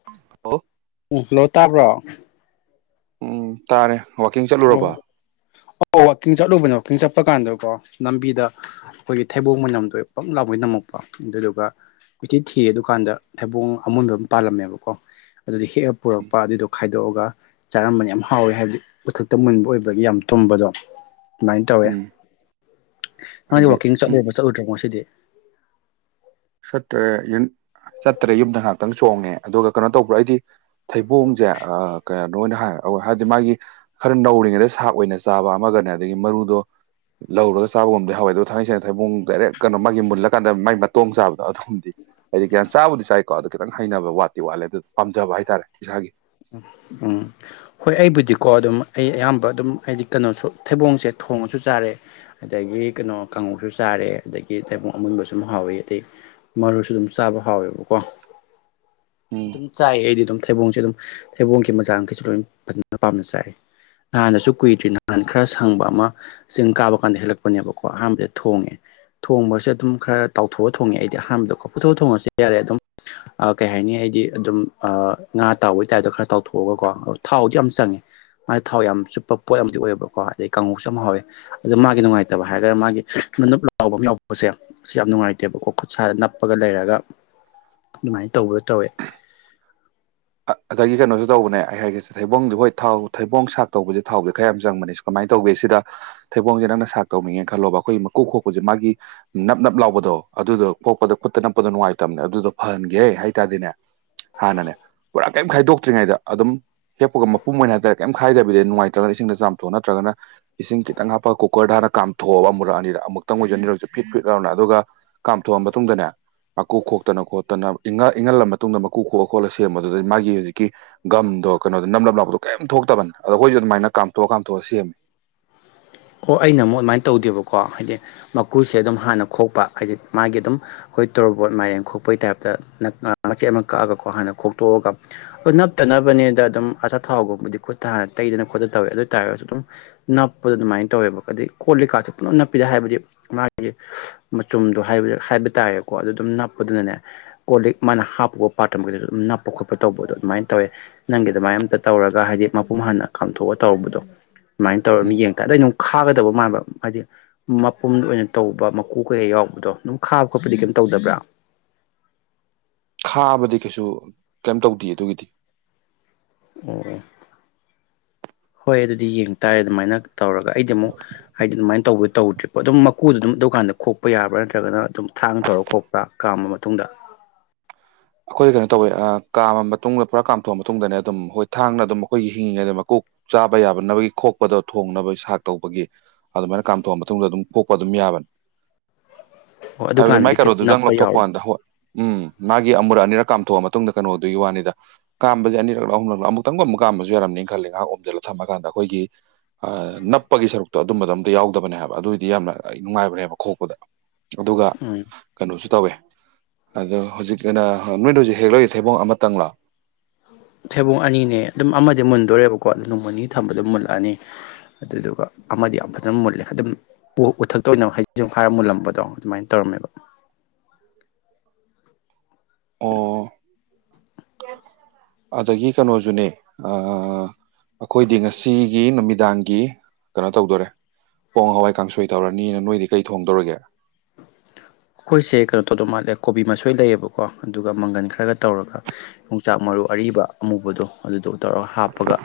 [unintelligible] ꯎꯝ hello ꯇꯥꯕ꯭ꯔꯣ? ꯎꯝ ꯇꯥꯔꯦ ꯋꯥꯀꯤꯡ ꯆꯠꯂꯨꯔꯕ? ꯑꯣ ꯑꯣ ꯋꯥꯛꯀꯤꯡ ꯆꯠꯂꯨꯕꯅꯦ ꯋꯥꯛꯀꯤꯡ ꯆꯠꯄ ꯀꯥꯟꯗꯀꯣ ꯂꯝꯕꯤꯗ ꯑꯈꯣꯏꯒꯤ ꯊꯩꯕꯣꯡ ꯃꯅꯝꯗꯣ ꯄꯪ ꯂꯥꯎꯒꯩ ꯅꯝꯃꯛꯄ ꯑꯗꯨꯗꯨꯒ ꯀꯣꯏꯊꯤ ꯊꯤꯔꯦ ꯑꯗꯨꯀꯥꯟꯗ ꯊꯩꯕꯣꯡ ꯑꯃꯨꯟꯕ ꯑꯃ ꯄꯥꯜꯂꯝꯃꯦꯕꯀꯣ ꯑꯗꯨꯗꯤ ꯍꯦꯛꯑ ꯄꯨꯔꯛꯄ ꯑꯗꯨꯗꯣ ꯈꯥꯏꯗꯣꯛꯑꯒ ꯆꯥꯔꯝꯕꯅꯦ ꯌꯥꯝ ꯍꯥꯎꯋꯦ ꯍꯥꯏꯕꯗꯤ ꯎꯊꯛꯇ ꯃꯨꯟꯕ ꯑꯣꯏꯕꯒꯤ ꯌꯥꯝ ꯊꯨꯝꯕꯗꯣ ꯑꯗꯨꯃꯥꯏ ꯇꯧꯋꯦ꯫ ꯎꯝ ꯅꯪꯗꯤ ꯑꯩꯗꯤ ꯋꯥꯛꯀꯤꯡ ꯎꯝ ꯆꯠꯂꯨꯔꯕ ꯆꯠꯂꯨꯗ꯭ꯔꯤꯕꯣ ꯉꯁꯤꯗꯤ? ꯆꯠꯇ꯭ꯔꯦ ꯌꯨꯝ ꯆꯠꯇ꯭ꯔꯦ ꯌꯨꯝꯗ ꯉꯥꯛꯇꯪ ꯆꯣꯡꯉꯦ ꯑꯗꯨꯒ ꯀꯩꯅꯣ ꯇꯧꯕ꯭ꯔꯣ ꯍꯥꯏꯗꯤ ꯊꯩꯕꯣꯡꯖꯦ ꯑꯥ [unintelligible] ꯍꯥꯏꯕꯗꯤ ꯃꯥꯒꯤ ꯈꯔ ꯅꯧꯔꯤꯉꯩꯗ ꯁꯥꯛ ꯑꯣꯏꯅ ꯆꯥꯕ ꯑꯃꯒꯅꯦ ꯑꯗꯒꯤ ꯃꯔꯨꯗꯣ ꯂꯧꯔꯒ ꯆꯥꯕꯒꯨꯝꯗꯤ ꯍꯧꯋꯦ ꯑꯗꯣ ꯊꯥꯡꯉꯩ ꯁꯦꯡꯅ ꯊꯩꯕꯨꯡ ꯗꯥꯏꯔꯦꯛ ꯀꯩꯅ ꯃꯥꯒꯤ ꯃꯨꯜꯂꯀꯥꯟꯗ ꯃꯥꯒꯤ ꯃꯇꯣꯡ ꯆꯥꯕ ꯊꯝꯗꯦ ꯍꯥꯏꯗꯤ ꯀꯌꯥ ꯆꯥꯕꯨꯗꯤ ꯆꯥꯏꯀꯣ ꯑꯗꯣ ꯈꯤꯇꯪ ꯍꯩꯅꯕ ꯋꯥꯠꯇꯤ ꯋꯥꯠꯂꯦ ꯑꯗꯨ ꯄꯥꯝꯖꯕ ꯍꯥꯏꯇꯥꯔꯦ ꯏꯁꯥꯒꯤ꯫ ꯎꯝ ꯍꯣꯏ ꯑꯩꯕꯨꯗꯤꯀꯣ ꯑꯗꯨꯝ ꯑꯩ ꯑꯌꯥꯝꯕ ꯑꯗꯨꯝ ꯑꯩꯗꯤ ꯀꯩꯅꯣꯁꯨ ꯊꯩꯕꯣꯡꯁꯦ ꯊꯣꯡꯉꯁꯨ ꯆꯥꯔꯦ꯫ ꯑꯗꯒꯤ ꯀꯩꯅꯣ ꯀꯥꯡꯉꯧꯁꯨ ꯆꯥꯔꯦ ꯑꯗꯒꯤ ꯊꯩꯕꯣꯡ ꯑꯃꯨꯟꯕ ꯁꯨ ꯍꯥꯎꯋꯤ ꯑꯗꯩ ꯃꯔꯨꯁꯨ ꯑꯗꯨꯝ ꯆꯥꯕ ꯍꯥꯎꯋꯦꯕꯀꯣ ꯎꯝ ꯑꯗꯨꯝ ꯆꯥꯏ ꯑꯩꯗꯤ ꯑꯗꯨꯝ ꯊꯩꯕꯣꯡꯁꯦ ꯑꯗꯨꯝ ꯊꯩꯕꯣꯡꯒꯤ ꯃꯆꯥꯈꯩꯁꯨ ꯂꯣꯏ ꯐꯖꯅ ꯄꯥꯝꯅ ꯆꯥꯏ꯫ ꯅꯍꯥꯟꯅꯁꯨ ꯀꯨꯏꯗ꯭ꯔꯤ ꯅꯍꯥꯟ ꯈꯔ ꯁꯪꯕ ꯑꯃ ꯆꯤꯡ ꯀꯥꯕ ꯀꯥꯟꯗ ꯍꯦꯜꯂꯛꯄꯅꯦꯕꯀꯣ ꯑꯍꯥꯟꯕꯗ ꯊꯣꯡꯉꯦ ꯊꯣꯡꯕꯁꯦ ꯑꯗꯨꯝ ꯈꯔ ꯇꯥꯎꯊꯣꯛꯑ ꯊꯣꯡꯉꯦ ꯑꯩꯗꯤ ꯑꯍꯥꯟꯕꯗꯀꯣ ꯄꯨꯊꯣꯡ ꯊꯣꯡꯉꯁꯨ ꯌꯥꯔꯦ ꯑꯗꯨꯝ ꯑ ꯀꯩ ꯍꯥꯏꯅꯤ ꯍꯥꯏꯗꯤ ꯑꯗꯨꯝ ꯑꯥ ꯉꯥ ꯕꯩ ꯇꯥꯏꯞꯇ ꯈꯔ ꯇꯥꯎꯊꯣꯛꯑꯒ ꯀꯣ ꯑ ꯊꯥꯎꯗꯤ ꯌꯥꯝ ꯆꯪꯉꯦ꯫ ꯃꯥ ꯊꯥꯎ ꯌꯥꯝ ꯆꯨꯞꯄ ꯄꯣꯠ ꯑꯝꯗꯤ ꯑꯣꯏꯌꯦꯕꯀꯣ ꯑꯗꯩ ꯀꯥꯡꯉꯧꯁꯨ ꯌꯥꯝ ꯍꯥꯎꯋꯦ꯫ ꯑꯗ ꯃꯥꯒꯤ ꯅꯨꯡꯉꯥꯏꯇꯕ ꯍꯥꯏꯔꯒꯔ ꯃꯥꯒꯤ ꯅꯞ ꯅꯞ ꯂꯥꯎꯕ ꯑꯃ ꯌꯥꯎꯕꯁꯦ ꯁꯤ ꯌꯥꯝ ꯅꯨꯡꯉꯥꯏꯇꯦꯕꯀꯣ ꯈꯨꯠꯁꯥꯗ ꯅꯞꯄꯒ ꯂꯩꯔꯒ ꯑꯗꯨꯃꯥꯏꯅ ꯇꯧꯕ ꯇꯧꯋꯦ꯫ ꯑꯗꯒꯤ ꯀꯩꯅꯣꯖꯨ ꯇꯧꯕꯅꯦ ꯑꯩ ꯍꯥꯏꯒꯁꯦ ꯊꯩꯕꯣꯡꯗꯤ ꯍꯣꯏ ꯊꯥꯎ ꯊꯩꯕꯣꯡ ꯁꯥꯛ ꯇꯧꯕꯁꯦ ꯊꯥꯎꯗꯤ ꯈꯔ ꯌꯥꯝ ꯆꯪꯕꯅꯦ꯫ ꯀꯃꯥꯏ ꯇꯧꯒꯦ ꯁꯤꯗ ꯊꯩꯕꯣꯡꯖꯦ ꯅꯪꯅ ꯁꯥꯛ ꯇꯧꯅꯤꯡꯉꯦ ꯈꯜꯂꯣꯕ ꯑꯈꯣꯏꯒꯤ ꯃꯀꯨ ꯈꯣꯛꯄꯖꯦ ꯃꯥꯒꯤ ꯅꯞ ꯅꯞ ꯂꯥꯎꯕꯗꯣ ꯑꯗꯨꯗꯣ ꯀꯣꯛꯄꯗꯣ ꯈꯨꯠꯇ ꯅꯞꯄꯗꯣ ꯅꯨꯡꯉꯥꯏꯇꯝꯅꯦ ꯑꯗꯨꯗꯣ ꯐꯍꯟꯒꯦ ꯍꯥꯏ ꯇꯥꯔꯗꯤꯅꯦ ꯍꯥꯟꯅꯅꯦ ꯄꯨꯔꯥ ꯀꯩꯝ ꯈꯥꯏꯗꯣꯛꯇ꯭ꯔꯤꯉꯩꯗ ꯑꯗꯨꯝ ꯍꯦꯛꯄꯒ ꯃꯄꯨꯝ ꯑꯣꯏꯅ ꯍꯥꯏꯇꯥꯔꯦ ꯀꯩꯝ ꯈꯥꯏꯗꯕꯤꯗ ꯅꯨꯡꯉꯥꯏꯇ꯭ꯔꯒ ꯏꯁꯤꯡꯗ ꯆꯥꯝꯊꯣꯛꯑꯣ ꯅꯠꯇ꯭ꯔꯒꯅ ꯏꯁꯤꯡ ꯈꯤꯇꯪ ꯍꯥꯞꯄꯒ ꯀꯨꯀꯔꯗ ꯍꯥꯟ ꯀꯥꯝꯊꯣꯛꯑꯕ ꯑꯃꯨꯨꯔꯛꯑꯅꯤꯔ ꯑꯃꯨꯛꯇꯪ ꯑꯣꯏꯁꯨ ꯑꯅꯤꯔꯛꯁꯨ ꯐꯤꯠ ꯐꯤꯠ ꯂꯥꯎꯅ ꯑꯗꯨꯒ ꯀꯥꯝꯊꯣꯛꯑ ꯃꯇꯨꯡꯗꯅꯦ ꯃꯀꯨ ꯈꯣꯛꯇꯅ ꯈꯣꯠꯇꯅ ꯏꯪꯉ ꯏꯪꯍꯜꯂ ꯃꯇꯨꯡꯗ ꯃꯀꯨ ꯈꯣꯛꯑ ꯈꯣꯛꯂ ꯁꯦꯝꯃꯅꯤ ꯑꯗꯨꯗꯩ ꯃꯥꯒꯤ ꯍꯨꯖꯤꯛꯀꯤ ꯒꯝꯗꯣ ꯀꯩꯅꯣꯗꯣ ꯅꯝꯂꯞ ꯂꯥꯎꯕꯗꯣ ꯀꯩꯝ ꯊꯣꯛꯇꯥꯕꯅꯤ ꯑꯗꯣ ꯑꯩꯈꯣꯏꯖꯨ ꯑꯗꯨꯃꯥꯏꯅ ꯀꯥꯝꯊꯣꯛ ꯀꯥꯝꯊꯣꯛꯑ ꯁꯦꯝꯃꯦ ꯑꯣ ꯑꯩꯅ ꯑꯃꯨꯛ ꯑꯗꯨꯃꯥꯏꯟ ꯇꯧꯗꯦꯕꯀꯣ ꯍꯥꯏꯗꯤ ꯃꯀꯨꯁꯦ ꯑꯗꯨꯝ ꯍꯥꯟꯅ ꯈꯣꯛꯄ ꯍꯥꯏꯗꯤ ꯃꯥꯒꯤ ꯑꯗꯨꯝ ꯑꯈꯣꯏ ꯇꯣꯔꯣꯕꯣꯠ ꯃꯥꯏꯔꯦꯝ ꯈꯣꯛꯄꯩ ꯇꯥꯏꯞꯇꯥ ꯑꯥ ꯃꯆꯦꯠ ꯑꯃ ꯀꯛꯑꯒꯥꯀꯣ ꯍꯥꯟꯅ ꯈꯣꯛꯇꯣꯛꯑꯒ ꯍꯣꯏ ꯅꯞꯇꯥꯅꯕꯅꯦꯅ ꯑꯗꯨꯝ ꯑꯆꯥꯊꯥꯎꯒꯨꯝꯕꯗꯤ ꯈꯨꯠ ꯇꯥ ꯍꯥꯟ ꯇꯩꯗꯅ ꯈꯣꯠꯇꯥꯅ ꯇꯧꯋꯦ ꯑꯗꯨ ꯑꯣꯏ ꯇꯔꯒꯁꯨ ꯑꯗꯨꯝ ꯅꯞꯄꯗꯣ ꯑꯗꯨꯃꯥꯏꯟ ꯇꯧꯋꯦꯕ ꯑꯗꯩ ꯀꯣꯜ ꯂꯤꯛꯀꯥꯁꯦ ꯄꯨꯅꯞ ꯅꯞꯄꯤꯔꯥ ꯍꯥꯏꯕꯗꯤ ꯃꯥꯒꯤ ꯃꯆꯨꯝꯗꯣ ꯍꯥꯏꯕꯗꯤ ꯍꯥꯏꯕ ꯇꯥꯔꯦꯀꯣ ꯑꯗꯨ ꯑꯗꯨꯝ ꯅꯞꯄꯗꯨꯅꯅꯦ ꯀꯣꯜ ꯂꯤꯛ ꯃꯥꯅ ꯍꯥꯞꯄꯨ ꯄꯥꯠꯇ꯭ꯔꯥ ꯃꯈꯩꯗꯨꯖꯨ ꯑꯗꯨꯝ ꯅꯞꯄ ꯈꯣꯠꯄ ꯇꯧꯕꯗꯣ ꯑꯗꯨꯃꯥꯏꯅ ꯇꯧꯋꯦ ꯅꯪꯒꯤ ꯑꯗꯨꯃꯥꯏ ꯑꯝꯇꯥ ꯇꯧꯔꯒ ꯍꯥꯏꯗꯤ ꯃꯄꯨꯝ ꯍꯟꯅ ꯀꯥꯝꯊꯣꯛꯑ ꯇꯧꯔꯨꯕꯗꯣ ꯁꯨꯃꯥꯏꯟ ꯇꯧꯔꯃꯤ ꯎꯝ ꯌꯦꯡꯀꯥꯟ ꯑꯗꯥ ꯑꯩꯅ ꯃꯨꯛ ꯈꯥꯒꯗꯕ ꯃꯥꯟꯕ ꯍꯥꯏꯗꯤ ꯃꯄꯨꯝ ꯑꯣꯏꯅ ꯇꯧꯕ ꯃꯀꯣꯛ ꯈꯣꯏꯍꯦꯛ ꯌꯥꯎꯕꯗꯣ ꯑꯗꯨꯝ ꯈꯥꯕ ꯈꯣꯠꯄꯗꯤ ꯀꯩꯝ ꯇꯧꯗꯕ꯭ꯔꯥ ꯈꯥꯕꯗꯤ ꯀꯩꯁꯨ ꯀꯩꯝ ꯇꯧꯗꯦ ꯑꯗꯨꯒꯤꯗꯤ ꯑꯣ ꯍꯣꯏ ꯑꯗꯨꯗꯤ ꯌꯦꯡꯇꯥꯥꯔꯦ ꯑꯗꯨꯃꯥꯏꯅ ꯇꯧꯔꯒ ꯑꯩꯗꯤ ꯑꯃꯨꯛ ꯍꯥꯏꯗꯤ ꯑꯗꯨꯃꯥꯏꯅ ꯇꯧꯕ ꯇꯧꯗ꯭ꯔꯤꯕ ꯑꯗꯨꯝ ꯃꯀꯨꯗꯣ ꯑꯗꯨꯝ ꯗꯨꯀꯥꯟꯗ ꯈꯣꯛꯄ ꯌꯥꯕ꯭ꯔꯥ ꯅꯠꯇ꯭ꯔꯥꯒꯅ ꯑꯗꯨꯝ ꯊꯥꯡ ꯇꯧꯔ ꯈꯣꯛꯄ꯭ꯔꯥ ꯀꯥꯝꯕ ꯃꯇꯨꯡꯗ ꯑꯈꯣꯏ ꯀꯩꯅꯣ ꯇꯧꯋꯦ ꯑꯥ ꯀꯥꯝꯃ ꯃꯇꯨꯡꯗ ꯄꯨꯔꯥ ꯀꯥꯝꯊꯣꯛꯑ ꯃꯇꯨꯡꯗꯅꯦ ꯑꯗꯨꯝ ꯍꯣꯏ ꯊꯥꯡꯅ ꯑꯗꯨꯝ ꯑꯩꯈꯣꯏꯒꯤ ꯍꯤꯡꯉꯤꯉꯩꯗ ꯃꯀꯣꯛ ꯆꯥꯕ ꯌꯥꯕꯅꯕꯒꯤ ꯈꯣꯛꯄꯗꯣ ꯊꯣꯡꯅꯕ ꯁꯥꯛ ꯇꯧꯕꯒꯤ ꯑꯗꯨꯃꯥꯏꯅ ꯀꯥꯝꯊꯣꯛꯑ ꯃꯇꯨꯡꯗ ꯑꯗꯨꯝ ꯄꯣꯛꯄ ꯑꯗꯨꯝ ꯌꯥꯕꯅꯤ [inaudible] ꯍꯥꯏꯕꯗꯤ ꯃꯥꯏ ꯑꯗꯨꯀꯥꯟꯗꯗꯤ ꯀꯩꯝ ꯀꯩꯅꯣꯗꯨꯗꯪ ꯅꯞꯄ ꯌꯥꯎꯔꯕ ꯂꯧꯊꯣꯛꯄꯥꯟꯗ ꯍꯣꯏ ꯎꯝ ꯃꯥꯒꯤ ꯒꯤ ꯑꯃꯨꯔꯛ ꯑꯅꯤꯔꯛ ꯀꯥꯝꯊꯣꯛꯑ ꯃꯇꯨꯡꯗ ꯀꯩꯅꯣ ꯗꯨꯒꯤ ꯋꯥꯅꯤꯗ ꯀꯥꯝꯕꯖꯦ ꯑꯅꯤꯔꯛꯂꯥ ꯑꯍꯨꯝꯂꯛꯂꯥ ꯑꯃꯨꯛꯇꯪ ꯑꯃꯨꯛ ꯀꯥꯝꯕꯁꯨ ꯌꯥꯔꯝꯅꯤ ꯈꯜꯂꯦ ꯉꯥꯏꯍꯥꯛ ꯑꯣꯝꯖꯤꯜꯂ ꯊꯝꯃꯀꯥꯟꯗ ꯑꯈꯣꯏꯒꯤ ꯑꯥ ꯅꯞꯄꯒꯤ ꯁꯔꯨꯛꯇꯣ ꯑꯗꯨꯝꯕꯗꯣ ꯑꯝꯇꯥ ꯌꯥꯎꯗꯕꯅꯦ ꯍꯥꯏꯕ ꯑꯗꯨꯑꯣꯏꯗꯤ ꯌꯥꯝꯅ ꯅꯨꯡꯉꯥꯏꯕꯅꯦꯕ ꯈꯣꯛꯄꯗ ꯑꯗꯨꯒ ꯎꯝ ꯀꯥꯅꯣꯁꯨ ꯇꯧꯋꯦ ꯑꯗꯣ ꯍꯨꯖꯤꯛ [unintelligible] ꯅꯣꯏꯅ ꯍꯨꯖꯤꯛ ꯍꯦꯛꯂꯛꯏ ꯊꯩꯕꯣꯡ ꯑꯃꯇꯪꯂꯥ ꯊꯩꯕꯨꯡ ꯑꯅꯤꯅꯦ ꯑꯗꯨꯝ ꯑꯃꯗꯤ ꯃꯨꯟꯗꯣꯔꯦꯕꯀꯣ ꯑꯗꯨ ꯅꯣꯡꯃ ꯅꯤꯅꯤ ꯊꯝꯕꯗ ꯃꯨꯜꯂꯛꯑꯅꯤ ꯑꯗꯨꯗꯨꯒ ꯑꯃꯗꯤ ꯌꯥꯝ ꯐꯖꯟ ꯃꯨꯜꯂꯦ ꯑꯗꯨꯝ ꯎ ꯎꯊꯛꯇꯥ ꯑꯣꯏꯅ ꯍꯩꯖꯤꯡ ꯐꯥꯔ ꯃꯨꯜꯂꯝꯕꯗꯣ ꯑꯗꯨꯃꯥꯏꯟ ꯇꯧꯔꯝꯃꯦꯕ [inaudible] ꯑꯣ ꯑꯗꯒꯤ ꯀꯅꯣꯖꯨꯅꯦ ꯑꯥ ꯑꯈꯣꯏꯗꯤ ꯉꯁꯤꯒꯤ ꯅꯨꯃꯤꯗꯥꯡꯒꯤ ꯀꯅꯣ ꯇꯧꯗꯣꯔꯦ ꯄꯣꯡ ꯍꯋꯥꯏ ꯀꯥꯡꯁꯣꯏ ꯇꯧꯔꯅꯤꯅ ꯅꯣꯏꯗꯤ ꯀꯩ ꯊꯣꯡꯗꯧꯔꯒꯦ ꯑꯈꯣꯏꯁꯦ ꯀꯩꯅꯣ ꯇꯧꯗꯧ ꯃꯥꯜꯂꯦ ꯀꯣꯕꯤ ꯃꯁꯣꯏ ꯂꯩꯌꯦꯕꯀꯣ ꯑꯗꯨꯒ ꯃꯪꯒꯟ ꯈꯔꯒ ꯇꯧꯔꯒ ꯌꯣꯡꯆꯥꯛ ꯃꯔꯨ ꯑꯔꯤꯕ ꯑꯃꯨꯕꯗꯣ ꯑꯗꯨꯗꯣ ꯇꯧꯔꯒ ꯍꯥꯞꯄꯒ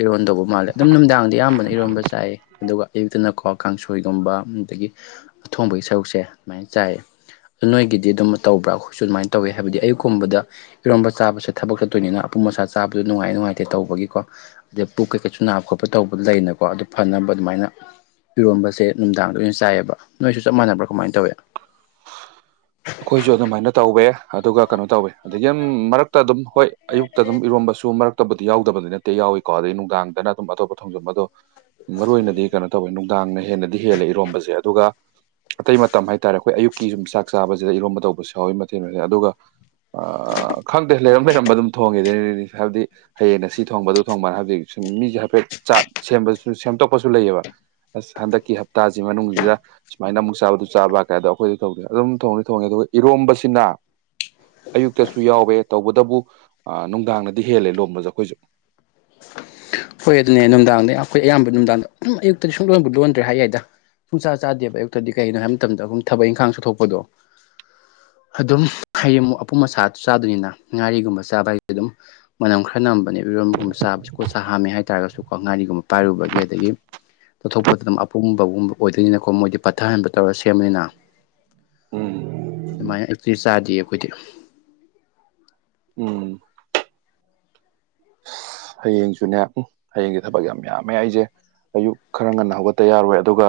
ꯏꯔꯣꯟꯗꯧꯕ ꯃꯥꯜꯂꯦ ꯑꯗꯨꯝ ꯅꯨꯝꯗꯥꯡꯗꯤ ꯑꯌꯥꯝꯕꯅ ꯏꯔꯣꯟꯕ ꯆꯥꯏꯌꯦ ꯑꯗꯨꯒ ꯑꯌꯨꯛꯇꯅꯀꯣ ꯀꯥꯡꯁꯣꯏꯒꯨꯝꯕ ꯑꯗꯒꯤ ꯑꯊꯣꯡꯕꯒꯤ ꯁꯔꯨꯛꯁꯦ ꯑꯗꯨꯃꯥꯏꯅ ꯆꯥꯏ ꯅꯣꯏꯒꯤꯗꯤ ꯑꯗꯨꯝ ꯇꯧꯕ꯭ꯔꯥ ꯑꯩꯈꯣꯏꯁꯨ ꯑꯗꯨꯃꯥꯏꯅ ꯇꯧꯋꯤ ꯍꯥꯏꯕꯗꯤ ꯑꯌꯨꯛꯀꯨꯝꯕꯗ ꯏꯔꯣꯝꯕ ꯆꯥꯕꯁꯦ ꯊꯕꯛ ꯆꯠꯇꯣꯏꯅꯤꯅ ꯑꯄꯨꯝ ꯑꯁꯥ ꯆꯥꯕꯗꯨ ꯅꯨꯡꯉꯥꯏ ꯅꯨꯡꯉꯥꯏꯇꯦ ꯇꯧꯕꯒꯤꯀꯣ ꯑꯗꯩ ꯄꯨꯛ ꯀꯩꯀꯩꯁꯨ ꯅꯥꯕ ꯈꯣꯠꯄ ꯇꯧꯕ ꯂꯩꯅꯀꯣ ꯑꯗꯨ ꯐꯅꯕ ꯑꯗꯨꯃꯥꯏꯅ ꯏꯔꯣꯝꯕꯁꯦ ꯅꯨꯝꯗꯥꯡꯗ ꯑꯣꯏꯅ ꯆꯥꯏꯌꯦꯕ ꯅꯣꯏꯁꯨ ꯆꯞ ꯃꯥꯟꯅꯕ꯭ꯔꯥ ꯀꯃꯥꯏꯟ ꯇꯧꯋꯦ ꯑꯈꯣꯏꯖꯨ ꯑꯗꯨꯃꯥꯏꯅ ꯇꯧꯋꯦ ꯑꯗꯨꯒ ꯀꯩꯅꯣ ꯇꯧꯋꯦ ꯑꯗꯒꯤ ꯎꯝ ꯃꯔꯛꯇꯥ ꯑꯗꯨꯝ ꯍꯣꯏ ꯑꯌꯨꯛꯇꯥ ꯑꯗꯨꯝ ꯏꯔꯣꯝꯕꯁꯨ ꯃꯔꯛꯇꯥꯕꯨꯗꯤ ꯌꯥꯎꯗꯕꯗꯤ ꯅꯠꯇꯦ ꯌꯥꯎꯏꯀꯣ ꯑꯗꯩ ꯅꯨꯡꯗꯥꯡꯗꯅ ꯑꯗꯨꯝ ꯑꯇꯣꯞꯄ ꯊꯣꯡꯖꯝꯕ ꯑꯗꯣ ꯃꯔꯨ ꯑꯣꯏꯅꯗꯤ ꯀꯩꯅꯣ ꯇꯧꯋꯦ ꯅꯨꯡ ꯅꯨꯡꯗꯥꯡꯅ ꯍꯦꯟꯅꯗꯤ ꯍꯦꯜꯂꯦ ꯏꯔꯣꯝꯕꯖꯦ ꯑꯗꯨꯒ ꯑꯇꯩ ꯃꯇꯝ ꯍꯥꯏꯇꯥꯔꯦ ꯑꯩꯈꯣꯏ ꯑꯌꯨꯛꯀꯤ ꯌꯨꯝ ꯆꯥꯛ ꯆꯥꯕꯁꯤꯗ ꯏꯔꯣꯝꯕ ꯇꯧꯕꯁꯨ ꯌꯥꯎꯋꯤ ꯃꯊꯦꯜ ꯃꯌꯝ ꯑꯗꯨꯒ ꯑ ꯈꯪꯗꯦ ꯂꯩꯔꯝ ꯂꯩꯔꯝꯕ ꯑꯗꯨꯝ ꯊꯣꯡꯉꯦꯗ ꯑꯗꯨꯗꯤ ꯍꯥꯏꯕꯗꯤ ꯍꯌꯦꯡꯅ ꯁꯤ ꯊꯣꯡꯕ ꯑꯗꯨ ꯊꯣꯡꯕꯅ ꯍꯥꯏꯕꯗꯤ ꯁꯨꯝ ꯃꯤꯁꯦ ꯍꯥꯏꯐꯦꯠ ꯆꯥꯠ ꯁꯦꯝꯕꯁꯨ ꯁꯦꯝꯇꯣꯛꯄꯁꯨ ꯂꯩꯌꯦꯕ ꯑꯁ ꯍꯟꯗꯛꯀꯤ ꯍꯞꯇꯥꯁꯤ ꯃꯅꯨꯡꯁꯤꯗ ꯁꯨꯃꯥꯏꯅ ꯑꯃꯨꯛ ꯆꯥꯕ ꯑꯗꯨ ꯆꯥꯕ ꯀꯥꯏꯗꯣ ꯑꯩꯈꯣꯏꯗꯤ ꯇꯧꯗꯦ ꯑꯗꯨꯝ ꯊꯣꯡꯗꯤ ꯊꯣꯡꯉꯤ ꯑꯗꯨꯒ ꯏꯔꯣꯝꯕꯁꯤꯅ ꯑꯌꯨꯛꯇꯁꯨ ꯌꯥꯎꯋꯦ ꯇꯧꯕꯇꯕꯨ ꯑ ꯅꯨꯡꯗꯥꯡꯅꯗꯤ ꯍꯦꯜꯂꯦ ꯂꯣꯝꯕꯁꯦ ꯑꯩꯈꯣꯏꯁꯨ ꯍꯣꯏ ꯑꯗꯨꯅꯦ ꯅꯨꯡꯗꯥꯡꯗ ꯑꯩꯈꯣꯏ ꯑꯌꯥꯝꯕ ꯅꯨꯡꯗꯥꯡꯗ ꯑꯗꯨꯝ ꯑꯌꯨꯛꯇꯗꯤ ꯁꯨꯡ ꯂꯣꯟꯕꯨ ꯂꯣꯟꯗ꯭ꯔꯦ ꯍꯥꯏ ꯌꯥꯏꯗ ꯁꯨꯡ ꯆꯥ ꯆꯥꯗꯦꯕ ꯑꯌꯨꯛꯇꯗꯤ ꯀꯒꯤꯩꯅꯣ ꯍꯥꯏꯕ ꯃꯇꯝꯗ ꯑꯗꯨꯝ ꯊꯕꯛ ꯏꯪꯈꯥꯡ ꯆꯠꯊꯣꯛꯄꯗꯣ ꯑꯗꯨꯝ ꯍꯌꯦꯡꯃꯨꯛ ꯑꯄꯨꯝ ꯑꯁꯥ ꯆꯥꯗꯣꯏꯅꯤꯅ ꯉꯥꯔꯤꯒꯨꯝꯕ ꯆꯥꯕ ꯍꯥꯏꯁꯦ ꯑꯗꯨꯝ ꯃꯅꯝ ꯈꯔ ꯅꯝꯕꯅꯦ ꯏꯔꯣꯟꯝꯒꯨꯝꯕ ꯆꯥꯕꯁꯤ ꯈꯨꯠ ꯁꯥ ꯍꯥꯝꯃꯦ ꯍꯥꯏꯇꯥꯔꯒꯁꯨꯀꯣ ꯉꯥꯔꯤꯒꯨꯝꯕ ꯄꯥꯏꯔꯨꯕꯒꯤ ꯑꯗꯒꯤ ꯇꯠꯊꯣꯛꯄꯗ ꯑꯗꯨꯝ ꯑꯄꯨꯕꯒꯨꯝꯕ ꯑꯣꯏꯗꯣꯏꯅꯤꯅꯀꯣ ꯃꯣꯏꯗꯤ ꯄꯠꯊꯍꯟꯕ ꯇꯧꯔ ꯁꯦꯝꯕꯅꯤꯅ ꯎꯝ ꯑꯗꯨꯃꯥꯏꯅ ꯑꯌꯨꯛꯇꯗꯤ ꯆꯥꯗꯦ ꯑꯩꯈꯣꯏꯗꯤ ꯎꯝ ꯑꯁ ꯍꯌꯦꯡꯁꯨꯅꯦ ꯎꯝ ꯍꯌꯦꯡꯁꯦ ꯊꯕꯛ ꯌꯥꯝ ꯌꯥꯝꯃꯦ ꯑꯩꯁꯦ ꯑꯌꯨꯛ ꯈꯔ ꯉꯟꯅ ꯍꯧꯒꯠꯇ ꯌꯥꯔꯣꯏ ꯑꯗꯨꯒ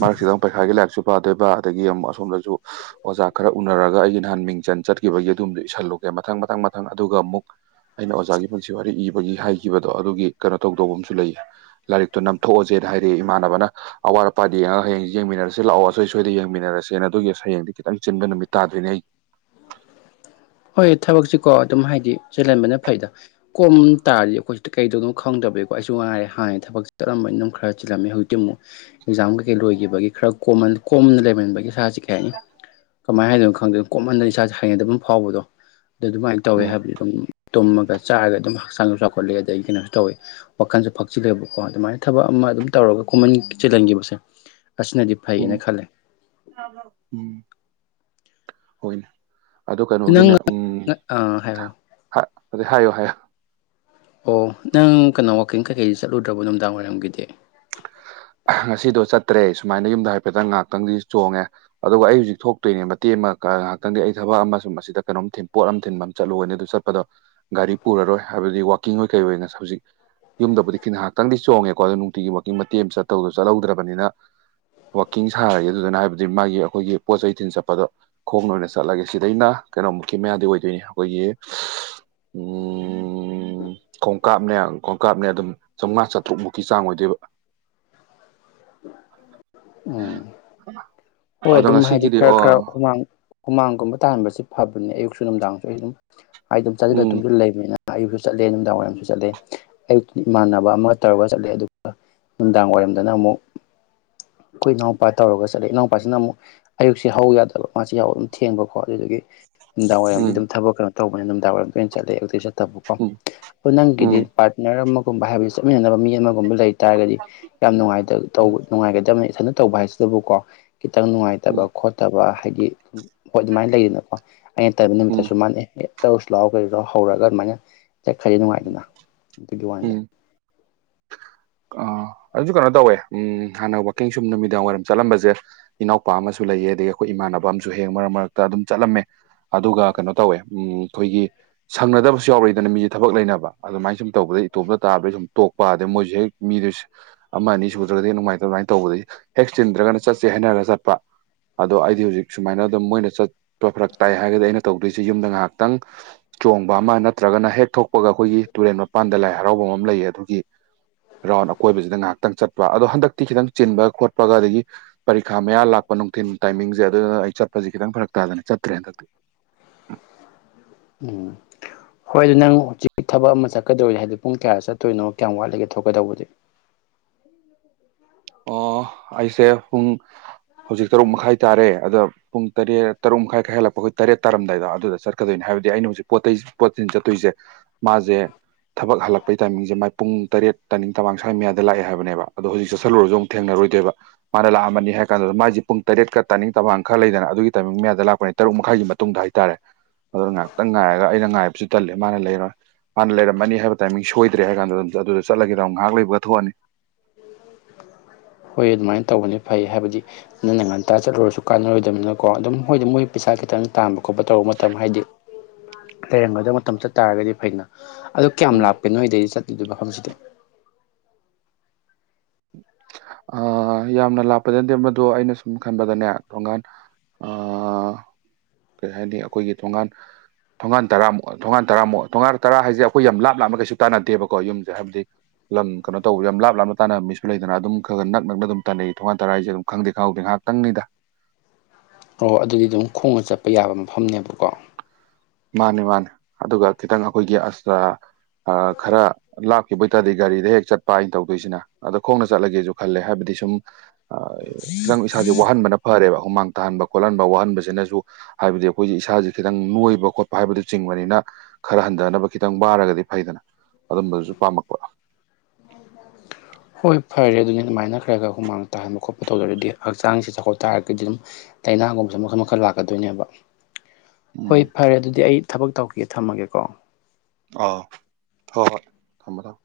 ꯃꯔꯛꯁꯤꯗꯪ ꯄꯩꯈꯥꯒꯤ ꯂꯥꯏꯔꯤꯛꯁꯨ ꯄꯥꯗꯣꯏꯕ ꯑꯗꯒꯤ ꯑꯃꯨꯛ ꯑꯁꯣꯝꯗꯁꯨ ꯑꯣꯖꯥ ꯈꯔ ꯎꯅꯔꯒ ꯑꯩꯒꯤ ꯅꯍꯥꯟ ꯃꯤꯡꯆꯟ ꯆꯠꯈꯤꯕꯒꯤ ꯑꯗꯨꯝꯗ ꯏꯁꯤꯜꯂꯨꯒꯦ ꯃꯊꯪ ꯃꯊꯪ ꯃꯊꯪ ꯑꯗꯨꯒ ꯑꯃꯨꯛ ꯑꯩꯅ ꯑꯣꯖꯥꯒꯤ ꯄꯨꯟꯁꯤ ꯋꯥꯔꯤ ꯏꯕꯒꯤ ꯍꯥꯏꯈꯤꯕꯗꯣ ꯑꯗꯨꯒꯤ ꯀꯩꯅꯣ ꯇꯧꯗꯧꯕ ꯑꯃꯁꯨ ꯂꯩꯌꯦ ꯂꯥꯏꯔꯤꯛꯇꯨ ꯅꯝꯊꯣꯛꯑꯁꯦꯅ ꯍꯥꯏꯔꯛꯑꯦ ꯏꯃꯥꯟꯅꯕꯅ ꯑꯋꯥꯠ ꯑꯄꯥꯗ ꯌꯦꯡꯉꯒ ꯍꯌꯦꯡꯁꯤ ꯌꯦꯡꯃꯤꯟꯅꯔꯁꯤ ꯂꯥꯛꯑꯣ ꯑꯁꯣꯏ ꯁꯣꯏꯗ ꯌꯦꯡꯃꯤꯟꯅꯔꯁꯦꯅ ꯑꯗꯨꯒꯤ ꯍꯌꯦꯡꯗꯤ ꯈꯤꯇꯪ ꯆꯤꯟꯕ ꯅꯨꯃꯤꯠ ꯇꯥꯗꯣꯏꯅꯦ ꯑꯩ ꯍꯣꯏ ꯊꯕꯛꯁꯤꯀꯣ ꯑꯗꯨꯝ ꯍꯥꯏꯗꯤ ꯆꯤꯜꯍꯟꯕꯅ ꯐꯩꯗ ꯀꯣꯝ ꯇꯥꯔꯗꯤ ꯑꯩꯈꯣꯏ ꯁꯤ ꯀꯩꯗꯧꯅꯣ ꯈꯪꯗꯕꯩꯀꯣ ꯑꯩꯁꯨ ꯃꯉꯥꯏꯔꯦ ꯍꯥꯟꯅ ꯊꯕꯛ ꯆꯠꯂꯝꯝꯕꯅꯤꯅ ꯑꯗꯨꯝ ꯈꯔ ꯆꯤꯜꯂꯝꯃꯦ ꯍꯧꯖꯤꯛꯇꯤ ꯑꯃꯨꯛ ꯑꯦꯛꯖꯥꯝ ꯀꯩꯀꯩ ꯂꯣꯏꯈꯤꯕꯒꯤ ꯈꯔ ꯀꯣꯝ ꯀꯣꯝꯅ ꯂꯩꯃꯟꯕꯒꯤ ꯏꯁꯥꯁꯦ ꯀꯩ ꯍꯥꯏꯅꯤ ꯀꯃꯥꯏꯅ ꯍꯥꯏꯗꯣꯏꯅꯣ ꯈꯪꯗꯦ ꯀꯣꯃꯟꯗꯅ ꯏꯁꯥꯁꯦ ꯍꯩꯅꯗꯕ ꯑꯃ ꯐꯥꯎꯕꯗꯣ ꯑꯗꯨ ꯑꯗꯨꯃꯥꯏꯅ ꯇꯧꯋꯦ ꯎꯝ ꯍꯥꯏꯕꯗꯤ ꯑꯗꯨꯝ ꯇꯨꯝꯃꯒ ꯆꯥꯔꯒ ꯑꯗꯨꯝ ꯍꯛꯆꯥꯡꯁꯨ ꯆꯥꯎꯈꯠꯂꯦ ꯑꯗꯒꯤ ꯀꯩꯅꯣꯁꯨ ꯇꯧꯋꯦ ꯋꯥꯈꯜꯁꯨ ꯐꯛꯆꯤꯜꯂꯦꯕꯀꯣ ꯑꯗꯨꯃꯥꯏꯅ ꯊꯕꯛ ꯑꯃ ꯑꯗꯨꯝ ꯇꯧꯔꯒ ꯀꯣꯃꯟ ꯆꯤꯜꯍꯟꯈꯤꯕꯁꯦ ꯑꯁꯤꯅꯗꯤ ꯐꯩꯌꯦꯅ ꯎꯝ ꯈꯜꯂꯦ ꯎꯝ ꯍꯣꯏꯅꯦ ꯑꯗꯨ ꯅꯪ ꯀꯩꯅꯣꯒꯤꯅꯦ ꯎꯝ ꯑꯥ ꯍꯥꯏꯌꯣ ꯑ ꯑꯗꯩ ꯍꯥꯏꯌꯣ ꯍꯥꯏꯌꯣ ꯑꯣ ꯅꯪ ꯀꯩꯅꯣ ꯋꯥꯛꯀꯤꯡ ꯀꯩꯀꯩ ꯆꯠꯂꯨꯗ꯭ꯔꯕꯣ ꯅꯨꯡꯗꯥꯡ ꯋꯥꯏꯔꯝꯒꯤꯗꯤ ꯉꯁꯤꯗꯣ ꯆꯠꯇ꯭ꯔꯦ ꯁꯨꯃꯥꯏꯅ ꯌꯨꯝꯗ ꯍꯥꯏꯐꯦꯠꯇꯪ ꯉꯥꯏꯍꯥꯛꯇꯪꯗꯤ ꯆꯣꯡꯉꯦ ꯑꯗꯨꯒ ꯑꯩ ꯍꯧꯖꯤꯛ ꯊꯣꯛꯇꯣꯏꯅꯦ ꯃꯇꯦꯛ ꯑꯃꯥ ꯉꯥꯏꯍꯥꯛꯇꯪꯒꯤ ꯑꯩ ꯊꯕꯛ ꯑꯃ ꯁꯨꯝ ꯑꯁꯤꯗ ꯀꯩꯅꯣꯝꯃ ꯄꯣꯠ ꯑꯃ ꯊꯤꯟꯕ ꯑꯃ ꯆꯠꯂꯨꯅꯤ ꯑꯗꯨ ꯆꯠꯄꯗ ꯒꯥꯔꯤ ꯄꯨꯔꯔꯣꯏ ꯍꯥꯏꯕꯗꯤ ꯋꯥꯛꯀꯤꯡ ꯑꯣꯏ ꯀꯩ ꯑꯣꯏꯅ ꯍꯧꯖꯤꯛ ꯌꯨꯝꯗꯕꯨꯗꯤ ꯈꯤ ꯉꯥꯏꯍꯥꯛꯇꯪꯗꯤ ꯆꯣꯡꯉꯦꯀꯣ ꯑꯗꯨ ꯅꯨꯡꯇꯤꯒꯤ ꯃꯀꯤꯡ ꯃꯇꯦꯛ ꯑꯃ ꯆꯠꯇꯧꯗꯣ ꯆꯠꯍꯧꯗ꯭ꯔꯕꯅꯤꯅ ꯋꯥꯛꯀꯤꯡ ꯁꯥꯔꯒꯦ ꯑꯗꯨꯗꯨꯅ ꯍꯥꯏꯕꯗꯤ ꯃꯥꯒꯤ ꯑꯩꯈꯣꯏꯒꯤ ꯄꯣꯠ ꯆꯩ ꯊꯤꯟ ꯆꯠꯄꯗꯣ ꯈꯣꯡꯅ ꯑꯣꯏꯅ ꯆꯠꯂꯒꯦ ꯁꯤꯗꯩꯅ ꯀꯩꯅꯣꯃꯨꯛꯀꯤ ꯃꯌꯥꯗꯤ ꯑꯣꯏꯗꯣꯏꯅꯤ ꯑꯩꯈꯣꯏꯒꯤ [inaudible] ꯎꯝ ꯈꯣꯡꯀꯥꯞꯅꯦ ꯈꯣꯡꯀꯥꯞꯅꯦ ꯑꯗꯨꯝ ꯆꯥꯝꯉꯥ ꯆꯥꯇ꯭ꯔꯨꯛ ꯃꯨꯛꯀꯤ ꯆꯥꯡ ꯑꯣꯏꯗꯣꯏꯕ ꯎꯝ [inaudible] ꯍꯣꯏ ꯑꯗꯣ ꯑꯗꯨꯝ ꯍꯥꯏꯗꯤ ꯉꯁꯤꯒꯤꯗꯤ ꯈꯔ ꯈꯔ ꯑꯣ ꯍꯨꯃꯥꯡ ꯍꯨꯃꯥꯡꯒꯨꯝꯕ ꯇꯥꯍꯥꯟꯕꯁꯦ ꯐꯕꯅꯦ ꯑꯌꯨꯛꯁꯨ ꯅꯨꯡꯗꯥꯡꯁꯨ ꯑꯩ ꯑꯗꯨꯝ ꯍꯥꯏ ꯑꯗꯨꯝ ꯆꯥꯁꯤꯜꯂ ꯎꯝ ꯇꯨꯝꯁꯤꯜꯂ ꯂꯩꯕꯅꯤꯅ ꯑꯌꯨꯛꯁꯨ ꯆꯠꯂꯦ ꯅꯨꯡꯗꯥꯡ ꯋꯥꯏꯔꯝꯁꯨ ꯆꯠꯂꯦ ꯑꯌꯨꯛꯇ ꯏꯃꯥꯟꯅꯕ ꯑꯃ ꯇꯧꯔꯒ ꯆꯠꯂꯦ ꯑꯗꯨꯒ ꯅꯨꯡꯗꯥꯡ ꯋꯥꯏꯔꯝꯗꯅ ꯑꯃꯨꯛ ꯑꯩꯈꯣꯏ ꯏꯅꯥꯎꯄꯥ ꯇꯧꯔꯒ ꯆꯠꯂꯦ ꯏꯅꯥꯎꯄꯥ ꯄꯥꯁꯤꯅ ꯑꯃꯨꯛ ꯑꯌꯨꯛꯁꯦ ꯍꯧ ꯌꯥꯗꯕ ꯃꯥꯁꯤ ꯌꯥꯍꯧ ꯑꯗꯨꯝ ꯊꯦꯡꯕꯀꯣ ꯑꯗꯨꯗꯨꯒꯤ ꯅꯨꯡꯗꯥꯡ ꯋꯥꯏꯔꯝꯗꯤ ꯎꯝ ꯑꯗꯨꯝ ꯊꯕꯛ ꯀꯩꯅꯣ ꯇꯧꯕꯅ ꯅꯨꯡꯗꯥꯡ ꯋꯥꯏꯔꯝꯗ ꯑꯣꯏꯅ ꯆꯠꯂꯦ ꯑꯌꯨꯛꯇꯤ ꯆꯠꯇꯕꯀꯣ ꯎꯝ ꯑꯗꯨ ꯅꯪꯒꯤꯗꯤ ꯎꯝ ꯄꯥꯔꯠꯅꯔ ꯑꯃꯒꯨꯝꯕ ꯍꯥꯏꯕꯗꯤ ꯆꯠꯃꯤꯟꯅꯅꯕ ꯃꯤ ꯑꯃꯒꯨꯝꯕ ꯂꯩ ꯇꯥꯔꯒꯗꯤ ꯌꯥꯝ ꯅꯨꯡꯉꯥꯏꯇꯕ ꯎꯝ ꯇꯧꯕ ꯅꯨꯡꯉꯥꯏꯒꯗꯕꯅꯤ ꯏꯊꯟꯗ ꯇꯧꯕ ꯍꯥꯏꯁꯤꯗꯕꯨꯀꯣ ꯈꯤꯇꯪ ꯅꯨꯡꯉꯥꯏꯇꯕ ꯎꯝ ꯈꯣꯠꯇꯕ ꯍꯥꯏꯗꯤ ꯍꯣꯏ ꯑꯗꯨꯃꯥꯏꯅ ꯂꯩꯗꯅꯀꯣ꯫ ꯑꯩꯅ ꯇꯟꯕ ꯎꯝ ꯅꯨꯃꯤꯠꯇꯁꯨ ꯃꯥꯥꯟꯅ ꯑꯦ ꯆꯧꯁꯤꯂꯥꯎ ꯍꯧꯔꯒ ꯑꯗꯨꯃꯥꯏꯅ ꯆꯠꯈꯔꯗꯤ ꯅꯨꯡꯉꯥꯏꯗꯅ꯫ ꯗꯨꯒꯤ ꯋꯥꯅꯤꯗ ꯑ ꯑꯗꯨꯁꯨ ꯀꯩꯅꯣ ꯇꯧꯋꯦ ꯎꯝ ꯍꯥꯟꯅ ꯋꯥꯛꯀꯤꯡ ꯁꯨꯝ ꯅꯨꯃꯤꯗꯥꯡ ꯋꯥꯏꯔꯝ ꯆꯠꯂꯝꯕꯖꯦ ꯏꯅꯥꯎꯄꯥ ꯑꯃꯁꯨ ꯂꯩꯌꯦ ꯑꯗꯒꯤ ꯑꯈꯣꯏ ꯏꯃꯥꯟꯅꯕ ꯑꯃꯁꯨ ꯍꯦꯛ ꯃꯔꯛ ꯃꯔꯛꯇ ꯑꯗꯨꯝ ꯆꯠꯂꯝꯃꯦ꯫ ꯑꯗꯨꯒ ꯀꯩꯅꯣ ꯇꯧꯋꯦ ꯎꯝ ꯈꯣꯏꯒꯤ ꯁꯪꯅꯗꯕꯁꯨ ꯌꯥꯎꯔꯛꯏꯗꯅ ꯃꯤꯁꯦ ꯊꯕꯛ ꯂꯩꯅꯕ ꯑꯗꯨꯃꯥꯏꯅ ꯁꯨꯝ ꯇꯧꯕꯗꯩ ꯏꯇꯣꯝꯇ ꯇꯥꯕꯩ ꯁꯨꯝ ꯇꯣꯛꯄ ꯑꯗꯩ ꯃꯣꯏꯖꯨ ꯍꯦꯛ ꯃꯤꯗꯨ ꯁꯤ ꯑꯃ ꯑꯅꯤ ꯁꯨꯗ꯭ꯔꯒꯗꯤ ꯉꯥꯏꯇꯕ ꯑꯗꯨꯃꯥꯏꯅ ꯇꯧꯕꯗꯗꯒꯤ ꯍꯦꯛ ꯆꯤꯟꯗ꯭ꯔꯒꯅ ꯆꯠꯁꯦ ꯍꯥꯏꯅꯔꯒ ꯆꯠꯄ꯫ ꯑꯗꯣ ꯑꯩꯗꯤ ꯍꯧꯖꯤꯛ ꯁꯨꯃꯥꯏꯅ ꯑꯗꯨꯝ ꯃꯣꯏꯅ ꯆꯠꯄ ꯐꯔꯛ ꯇꯥꯏ ꯍꯥꯏꯔꯒꯗꯤ ꯑꯩꯅ ꯇꯧꯗꯣꯏꯁꯦ ꯌꯨꯝꯗ ꯉꯥꯍꯥꯛ ꯈꯤꯇꯪ ꯆꯣꯡꯕ ꯑꯃ ꯅꯠꯇ꯭ꯔꯒꯅ ꯍꯦꯛ ꯊꯣꯛꯄꯒ ꯑꯈꯣꯏꯒꯤ ꯇꯨꯔꯦꯟ ꯃꯄꯥꯟꯗ ꯂꯥꯏ ꯍꯔꯥꯎꯕꯝ ꯑꯃ ꯂꯩꯌꯦ ꯑꯗꯨꯒꯤ ꯔꯥꯎꯟ ꯑꯀꯣꯏꯕꯁꯤꯗ ꯉꯥꯍꯥꯛꯇꯪ ꯆꯠꯄ ꯑꯗꯣ ꯍꯟꯗꯛꯇꯤ ꯈꯤꯇꯪ ꯆꯤꯟꯕꯒ ꯈꯣꯠꯄꯒ ꯑꯗꯒꯤ ꯄꯔꯤꯈꯥ ꯃꯌꯥ ꯂꯥꯛꯄ ꯅꯨꯡꯊꯤꯟ ꯇꯥꯏꯃꯤꯡꯖꯦ ꯑꯗꯨꯅ ꯑꯩ ꯆꯠꯄꯖꯦ ꯈꯤꯇꯪ ꯐꯔꯛ ꯇꯥꯗꯅ ꯆꯠꯇ꯭ꯔꯦ ꯍꯟꯗꯛꯇꯤ꯫ ꯎꯝ ꯍꯣꯏ ꯑꯗꯨ ꯅꯪ ꯍꯧꯖꯤꯛ ꯊꯕꯛ ꯑꯃ ꯆꯠꯀꯗꯧꯔꯤ ꯍꯥꯏꯗꯨ ꯄꯨꯡ ꯀꯌꯥꯗ ꯆꯠꯇꯣꯏꯅꯣ ꯀꯌꯥꯝ ꯋꯥꯠꯂꯤꯒꯦ ꯊꯣꯛꯀꯗꯧꯕꯗꯤ? [inaudible] ꯑꯣ ꯑꯩꯁꯦ ꯄꯨꯡ ꯍꯧꯖꯤꯛ ꯇꯔꯨꯛ ꯃꯈꯥꯏ ꯇꯥꯔꯦ ꯑꯗꯣ ꯄꯨꯡ ꯇꯔꯦꯠ ꯇꯔꯨꯛ ꯃꯈꯥꯏ ꯈꯔ ꯍꯦꯜꯂꯛꯄ ꯑꯈꯣꯏ ꯇꯔꯦꯠ ꯇꯥꯔꯝꯗꯥꯏꯗ ꯑꯗꯨꯗ ꯆꯠꯀꯗꯣꯏꯅꯤ ꯍꯥꯏꯕꯗꯤ ꯑꯩꯅ ꯍꯧꯖꯤꯛ ꯄꯣꯠ ꯆꯩ ꯄꯣꯠꯊꯤꯟ ꯆꯠꯇꯣꯏꯖꯦ ꯃꯥꯖꯦ ꯊꯕꯛ ꯍꯜꯂꯛꯄꯩ ꯇꯥꯏꯃꯤꯡꯖꯦ ꯃꯥꯏ ꯄꯨꯡ ꯇꯔꯦꯠ ꯇꯥꯅꯤꯡ ꯇꯃꯥꯡ ꯁ꯭ꯋꯥꯏ ꯃꯌꯥꯗ ꯂꯥꯛꯑꯦ ꯍꯥꯏꯕ ꯑꯣ ꯍꯧꯖꯤꯛ ꯁꯨ ꯁꯜꯂꯨꯔꯁꯨ ꯑꯃꯨꯛ ꯊꯦꯡꯅꯔꯣꯏꯗꯣꯏꯕ ꯃꯥꯅ ꯂꯥꯛꯑꯃꯅꯤ ꯍꯥꯏ ꯀꯥꯟꯗꯨꯗ ꯃꯥꯏꯖꯦ ꯄꯨꯡ ꯇꯔꯦꯠꯀ ꯇꯥꯅꯤꯡ ꯇꯃꯥꯡ ꯈꯔ ꯂꯩꯗꯅ ꯑꯗꯨꯒꯤ ꯇꯥꯏꯃꯤꯡ ꯃꯌꯥꯗ ꯂꯥꯛꯄ ꯇꯔꯨꯛ ꯃꯈꯥꯏꯒꯤ ꯃꯇꯨꯡ ꯍꯥꯏ ꯍꯥꯏꯇꯥꯔꯦ ꯑꯗꯨꯅ ꯉꯥꯛꯍꯥꯛꯇꯪ ꯉꯥꯏꯔꯒ ꯑꯩꯅ ꯉꯥꯏꯕꯁꯨ ꯇꯜꯂꯦ ꯃꯥꯅ ꯂꯩꯔꯣꯏ ꯃꯥꯅ ꯂꯩꯔꯝꯃꯅꯤ ꯍꯥꯏꯕ ꯇꯥꯏꯃꯤꯡ ꯁꯣꯏꯗ꯭ꯔꯦ ꯍꯥꯏ ꯀꯥꯟꯗꯨꯗ ꯑꯗꯨꯗ ꯆꯠꯂꯒꯦꯗꯧ ꯉꯥꯍꯥꯛ ꯂꯩꯕꯒ ꯊꯣꯛꯑꯅꯤ꯫ ꯍꯣꯏ ꯑꯗꯨꯃꯥꯏ ꯇꯧꯕꯅꯤ ꯐꯩ ꯍꯥꯏꯕꯗꯤ ꯅꯪꯅ ꯉꯟꯇꯥ ꯆꯠꯂꯨꯔꯁꯨ ꯀꯥꯟꯅꯔꯣꯏꯗꯝꯅꯤꯅꯀꯣ ꯑꯗꯨꯝ ꯍꯣꯏꯗꯤ ꯃꯣꯏ ꯄꯩꯁꯥ ꯈꯤꯇꯪ ꯇꯥꯟꯕ ꯈꯣꯠꯄ ꯇꯧꯕ ꯃꯇꯝ ꯍꯥꯏꯗꯤ [unintelligible] ꯂꯩꯩꯔꯝꯒꯗꯕ ꯃꯇꯝ ꯆꯠ ꯇꯥꯔꯒꯗꯤ ꯐꯩꯅ ꯑꯗꯨ ꯀꯌꯥꯝ ꯎꯝ ꯂꯥꯞꯀꯦ ꯅꯣꯏꯗꯩꯗꯤ ꯆꯠꯂꯤꯗ ꯃꯐꯝꯁꯤꯗꯤ? ꯑꯥ ꯌꯥꯝꯅ ꯂꯥꯞꯄꯗꯤ ꯅꯠꯇꯦ ꯃꯗꯨ ꯑꯩꯅ ꯁꯨꯝ ꯈꯟꯕꯗꯅꯦ ꯊꯣꯡꯒꯥꯟ ꯑꯥ [inaudible] ꯀꯩ ꯍꯥꯏꯅꯤ ꯑꯈꯣꯏꯒꯤ ꯊꯣꯡꯒꯥꯟ ꯊꯣꯡꯒꯥꯟ ꯇꯔꯥꯃꯨꯛ ꯊꯣꯡꯒꯥꯟ ꯇꯔꯥꯃꯨꯛ ꯊꯣꯡꯒꯥꯟ ꯇꯔꯥ ꯍꯥꯏꯖꯦ ꯑꯈꯣꯏ ꯌꯥꯝ ꯂꯥꯞ ꯂꯥꯞꯅ ꯀꯩꯁꯨ ꯇꯥꯟꯅꯗꯦꯕꯀꯣ ꯌꯨꯝꯖꯦ ꯍꯥꯏꯕꯗꯤ ꯂꯝ ꯀꯅꯣ ꯇꯧꯕ ꯌꯥꯝ ꯂꯥꯞ ꯂꯥꯞꯅ ꯇꯥꯅ ꯃꯤꯁꯨ ꯂꯩꯗꯅ ꯑꯗꯨꯝ ꯈꯔ ꯈ ꯅꯛ ꯅꯛꯅ ꯑꯗꯨꯝꯅꯩ ꯊꯣꯉꯥꯟ ꯇꯔꯥꯖꯦ ꯑꯗꯨ ꯈꯪꯗꯦ ꯈꯪꯍꯧꯗꯦ ꯉꯥꯏꯍꯥꯛꯇꯪꯅꯤꯗ꯫ ꯑꯣ ꯑꯗꯨꯗꯤ ꯑꯗꯨꯝ ꯈꯣꯡꯅ ꯆꯠꯄ ꯌꯥꯕ ꯃꯐꯝꯅꯦꯕꯀꯣ꯫ ꯃꯥꯅꯤ ꯃꯥꯅꯤ ꯑꯗꯨꯒ ꯈꯤꯇꯪ ꯑꯈꯣꯏꯒꯤ ꯑꯁ ꯑ ꯈꯔ ꯂꯥꯞꯈꯤꯕ ꯑꯣꯏꯇꯥꯥꯔꯗꯤ ꯒꯥꯔꯤꯗ ꯍꯦꯛ ꯆꯠꯄ ꯑꯩꯅ ꯇꯧꯗꯣꯏꯁꯤꯅ ꯑꯗ ꯈꯣꯡꯅ ꯆꯠꯂꯒꯦꯁꯨ ꯈꯜꯂꯦ ꯍꯥꯏꯕꯗꯤ ꯁꯨꯝ ꯈꯤꯇꯪ ꯏꯁꯥꯖꯦ ꯋꯥꯍꯟꯕꯅ ꯐꯔꯦꯕ ꯍꯨꯃꯥꯡ ꯇꯥꯍꯟꯕ ꯈꯣꯠꯍꯟꯕ ꯋꯥꯍꯟꯕꯁꯤꯅꯖꯨ ꯍꯥꯏꯕꯗꯤ ꯑꯩꯈꯣꯏꯖꯦ ꯏꯁꯥꯥꯖꯦ ꯈꯤꯇꯪ ꯅꯣꯏꯕ ꯈꯣꯠꯄ ꯍꯥꯏꯕꯗꯨ ꯆꯤꯡꯕꯅꯤꯅ ꯈꯔ ꯍꯟꯊꯅꯕ ꯈꯤꯇꯪ ꯋꯥꯔꯒꯗꯤ ꯐꯩꯗꯅ ꯑꯗꯨꯝꯕꯗꯨꯖꯨ ꯄꯥꯝꯃꯛꯄ꯫ ꯍꯣꯏ ꯐꯔꯦ ꯑꯗꯨꯅꯤ ꯑꯗꯨꯃꯥꯏꯅ ꯈꯔ ꯈꯔ ꯍꯨꯃꯥꯡ ꯇꯥꯍꯟꯕ ꯈꯣꯠꯄ ꯇꯧꯗꯔꯗꯤ ꯍꯛꯆꯥꯡꯁꯦ ꯆꯥꯎꯈꯠ ꯇꯥꯔꯒꯗꯤ ꯑꯗꯨꯝ ꯇꯥꯏꯅꯥꯒꯨꯝꯕꯁꯤ ꯃꯈꯜ ꯃꯈꯜ ꯂꯥꯛꯀꯗꯣꯏꯅꯦꯕ꯫ ꯍꯣꯏ ꯎꯝ ꯐꯔꯦ ꯑꯗꯨꯗꯤ ꯑꯩ ꯊꯕꯛ ꯇꯧꯈꯤꯒꯦ ꯊꯝꯃꯒꯦꯀꯣ꯫ ꯑꯥ ꯍꯣꯏ ꯍꯣꯏ ꯊꯝꯃꯣ ꯊꯝꯃꯣ꯫